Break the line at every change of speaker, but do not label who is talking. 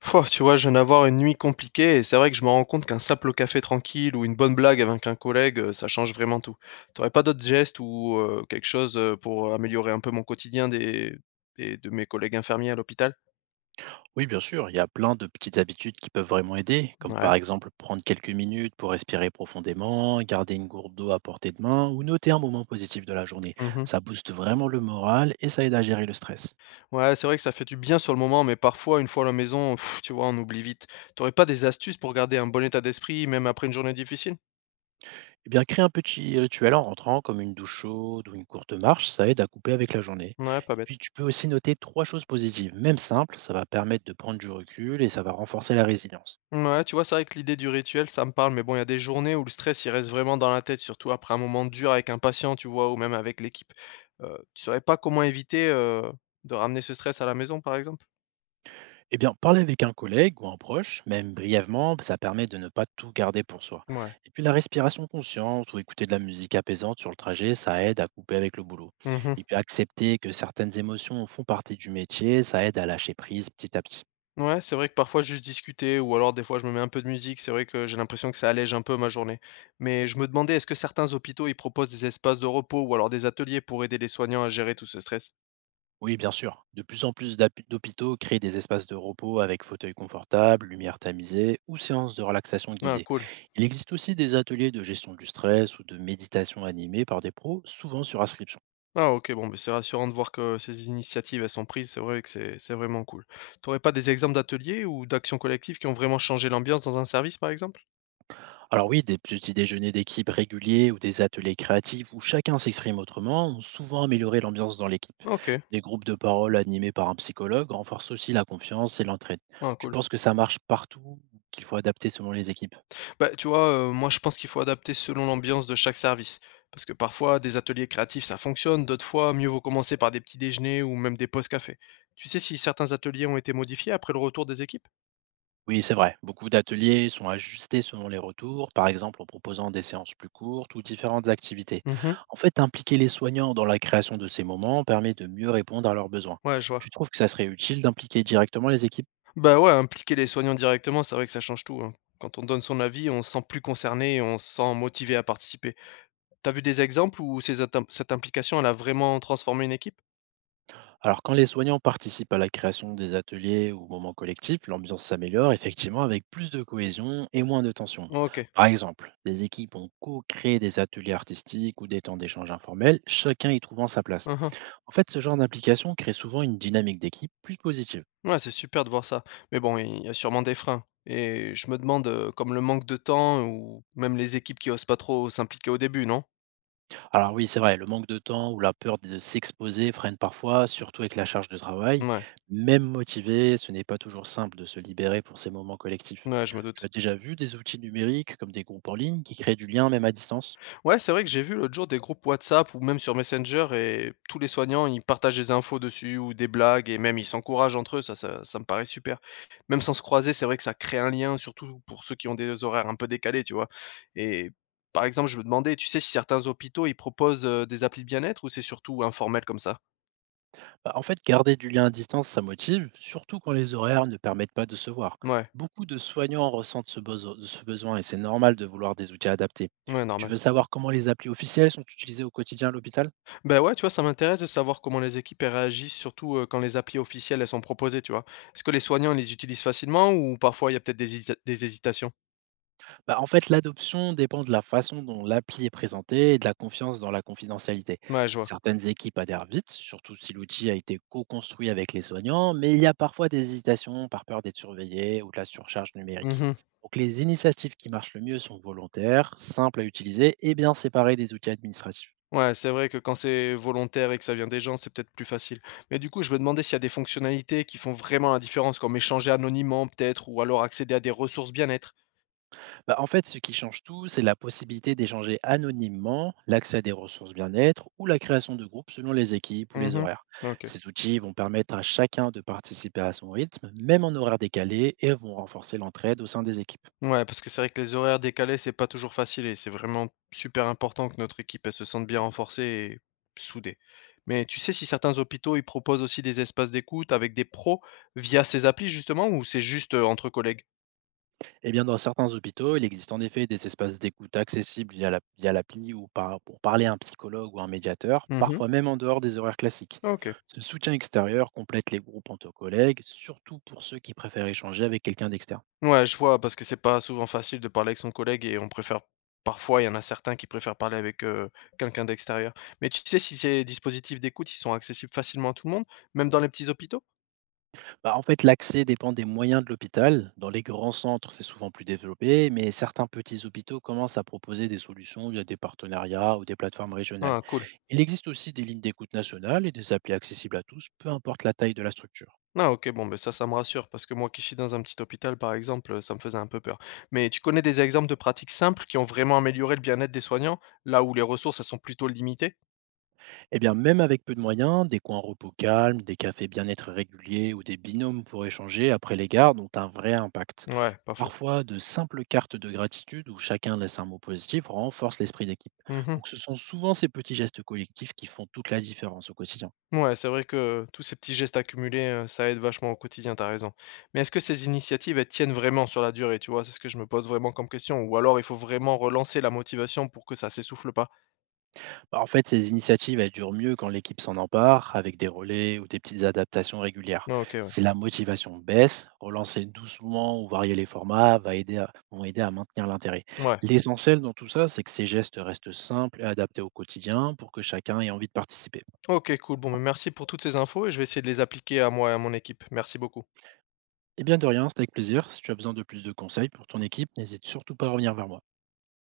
Pouah, tu vois, je viens d'avoir une nuit compliquée et c'est vrai que je me rends compte qu'un simple café tranquille ou une bonne blague avec un collègue, ça change vraiment tout. T'aurais pas d'autres gestes ou quelque chose pour améliorer un peu mon quotidien de mes collègues infirmiers à l'hôpital?
Oui, bien sûr, il y a plein de petites habitudes qui peuvent vraiment aider, comme
Ouais.
par exemple prendre quelques minutes pour respirer profondément, garder une gourde d'eau à portée de main ou noter un moment positif de la journée.
Mhm.
Ça booste vraiment le moral et ça aide à gérer le stress.
Ouais, c'est vrai que ça fait du bien sur le moment, mais parfois, une fois à la maison, pff, tu vois, on oublie vite. T'aurais pas des astuces pour garder un bon état d'esprit, même après une journée difficile?
Eh bien, créer un petit rituel en rentrant, comme une douche chaude ou une courte marche, ça aide à couper avec la journée.
Ouais, pas
Et puis,
bête.
tu peux aussi noter trois choses positives, même simples, ça va permettre de prendre du recul et ça va renforcer la résilience.
Ouais, tu vois, c'est vrai que l'idée du rituel, ça me parle, mais bon, il y a des journées où le stress, il reste vraiment dans la tête, surtout après un moment dur avec un patient, tu vois, ou même avec l'équipe. Tu saurais pas comment éviter, de ramener ce stress à la maison, par exemple?
Eh bien, parler avec un collègue ou un proche, même brièvement, ça permet de ne pas tout garder pour soi.
Ouais.
Et puis la respiration consciente ou écouter de la musique apaisante sur le trajet, ça aide à couper avec le boulot.
Mmh.
Et puis accepter que certaines émotions font partie du métier, ça aide à lâcher prise petit à petit.
Ouais, c'est vrai que parfois juste discuter ou alors des fois je me mets un peu de musique, c'est vrai que j'ai l'impression que ça allège un peu ma journée. Mais je me demandais, est-ce que certains hôpitaux, ils proposent des espaces de repos ou alors des ateliers pour aider les soignants à gérer tout ce stress?
Oui, bien sûr. De plus en plus d'hôpitaux créent des espaces de repos avec fauteuils confortables, lumière tamisée ou séances de relaxation
Ah,
guidée.
cool.
Il existe aussi des ateliers de gestion du stress ou de méditation animée par des pros, souvent sur inscription.
Ah, OK, bon, mais c'est rassurant de voir que ces initiatives, elles sont prises, c'est vrai que c'est vraiment cool. T'aurais pas des exemples d'ateliers ou d'actions collectives qui ont vraiment changé l'ambiance dans un service, par exemple?
Alors oui, des petits déjeuners d'équipe réguliers ou des ateliers créatifs où chacun s'exprime autrement ont souvent amélioré l'ambiance dans l'équipe.
OK,
Des groupes de parole animés par un psychologue renforcent aussi la confiance et l'entraide.
ah
Tu
cool.
penses que ça marche partout, ou qu'il faut adapter selon les équipes?
Bah, tu vois, moi, je pense qu'il faut adapter selon l'ambiance de chaque service. Parce que parfois, des ateliers créatifs, ça fonctionne, d'autres fois, mieux vaut commencer par des petits déjeuners ou même des pauses café. Tu sais si certains ateliers ont été modifiés après le retour des équipes?
Oui, c'est vrai. Beaucoup d'ateliers sont ajustés selon les retours, par exemple en proposant des séances plus courtes ou différentes activités.
Mmh.
En fait, impliquer les soignants dans la création de ces moments permet de mieux répondre à leurs besoins.
Ouais, je vois.
Tu trouves que ça serait utile d'impliquer directement les équipes?
Bah, ouais, impliquer les soignants directement, c'est vrai que ça change tout, hein. Quand on donne son avis, on se sent plus concerné et on se sent motivé à participer. T'as vu des exemples où ces int cette implication, elle a vraiment transformé une équipe?
Alors, quand les soignants participent à la création des ateliers ou moments collectifs, l'ambiance s'améliore effectivement avec plus de cohésion et moins de tension.
OK.
Par exemple, des équipes ont co-créé des ateliers artistiques ou des temps d'échange informels, chacun y trouvant sa place.
Mmh.
En fait, ce genre d'implication crée souvent une dynamique d'équipe plus positive.
Ouais, c'est super de voir ça. Mais bon, il y a sûrement des freins et je me demande, comme le manque de temps ou même les équipes qui osent pas trop s'impliquer au début, non?
Alors oui, c'est vrai, le manque de temps ou la peur de s'exposer freine parfois, surtout avec la charge de travail.
Ouais.
Même motivé, ce n'est pas toujours simple de se libérer pour ces moments collectifs.
Ouais, je me
Tu as
doute.
déjà vu des outils numériques comme des groupes en ligne qui créent du lien même à distance?
Ouais, c'est vrai que j'ai vu l'autre jour des groupes WhatsApp ou même sur Messenger et tous les soignants, ils partagent des infos dessus ou des blagues et même ils s'encouragent entre eux, ça me paraît super. Même sans se croiser, c'est vrai que ça crée un lien, surtout pour ceux qui ont des horaires un peu décalés, tu vois. Et par exemple, je me demandais, tu sais si certains hôpitaux, ils proposent des applis de bien-être ou c'est surtout informel comme ça?
Bah, en fait, garder du lien à distance, ça motive, surtout quand les horaires ne permettent pas de se voir.
Ouais,
Beaucoup de soignants ressentent ce besoin et c'est normal de vouloir des outils adaptés.
ouais,
Tu
normal.
veux savoir comment les applis officielles sont utilisées au quotidien à l'hôpital?
Ben ouais, tu vois, ça m'intéresse de savoir comment les équipes elles réagissent, surtout quand les applis officielles, elles sont proposées, tu vois. Est-ce que les soignants, ils les utilisent facilement ou parfois il y a peut-être des des hésitations?
Bah, en fait, l'adoption dépend de la façon dont l'appli est présentée et de la confiance dans la confidentialité.
Ouais, je vois.
Certaines équipes adhèrent vite, surtout si l'outil a été co-construit avec les soignants, mais il y a parfois des hésitations par peur d'être surveillé ou de la surcharge numérique.
Mhm.
Donc les initiatives qui marchent le mieux sont volontaires, simples à utiliser et bien séparées des outils administratifs.
Ouais, c'est vrai que quand c'est volontaire et que ça vient des gens, c'est peut-être plus facile. Mais du coup, je me demandais s'il y a des fonctionnalités qui font vraiment la différence, comme échanger anonymement peut-être ou alors accéder à des ressources bien-être?
Bah, en fait, ce qui change tout, c'est la possibilité d'échanger anonymement, l'accès à des ressources bien-être ou la création de groupes selon les équipes ou les
Mhm.
horaires.
OK.
Ces outils vont permettre à chacun de participer à son rythme, même en horaire décalé, et vont renforcer l'entraide au sein des équipes.
Ouais, parce que c'est vrai que les horaires décalés, c'est pas toujours facile et c'est vraiment super important que notre équipe, elle se sente bien renforcée et soudée. Mais tu sais si certains hôpitaux, ils proposent aussi des espaces d'écoute avec des pros via ces applis justement ou c'est juste, entre collègues?
Et bien, dans certains hôpitaux, il existe en effet des espaces d'écoute accessibles via via l'appli ou pour parler à un psychologue ou un médiateur,
Mhm.
parfois même en dehors des horaires classiques.
OK.
Ce soutien extérieur complète les groupes entre collègues, surtout pour ceux qui préfèrent échanger avec quelqu'un d'externe.
Ouais, je vois, parce que c'est pas souvent facile de parler avec son collègue et on préfère parfois, il y en a certains qui préfèrent parler avec, quelqu'un d'extérieur. Mais tu sais si ces dispositifs d'écoute, ils sont accessibles facilement à tout le monde, même dans les petits hôpitaux?
Bah, en fait, l'accès dépend des moyens de l'hôpital. Dans les grands centres, c'est souvent plus développé, mais certains petits hôpitaux commencent à proposer des solutions via des partenariats ou des plateformes régionales.
Ah cool.
Il existe aussi des lignes d'écoute nationales et des applis accessibles à tous, peu importe la taille de la structure.
Ah OK, bon, bah, ça me rassure parce que moi qui suis dans un petit hôpital, par exemple, ça me faisait un peu peur. Mais tu connais des exemples de pratiques simples qui ont vraiment amélioré le bien-être des soignants, là où les ressources, elles sont plutôt limitées?
Eh bien, même avec peu de moyens, des coins repos calmes, des cafés bien-être réguliers ou des binômes pour échanger après les gardes ont un vrai impact.
Ouais, pas faux.
Parfois, de simples cartes de gratitude où chacun laisse un mot positif renforcent l'esprit d'équipe.
Mmh.
Donc, ce sont souvent ces petits gestes collectifs qui font toute la différence au quotidien.
Ouais, c'est vrai que tous ces petits gestes accumulés, ça aide vachement au quotidien, t'as raison. Mais est-ce que ces initiatives, elles tiennent vraiment sur la durée, tu vois? C'est ce que je me pose vraiment comme question ou alors il faut vraiment relancer la motivation pour que ça s'essouffle pas?
Bah, en fait, ces initiatives, elles durent mieux quand l'équipe s'en empare, avec des relais ou des petites adaptations régulières.
Ouais, OK, ouais.
Si la motivation baisse, relancer doucement ou varier les formats vont aider à maintenir l'intérêt.
Ouais.
L'essentiel dans tout ça, c'est que ces gestes restent simples et adaptés au quotidien pour que chacun ait envie de participer.
OK, cool. Bon, mais merci pour toutes ces infos et je vais essayer de les appliquer à moi et à mon équipe. Merci beaucoup.
Et bien de rien, c'est avec plaisir. Si tu as besoin de plus de conseils pour ton équipe, n'hésite surtout pas à revenir vers moi.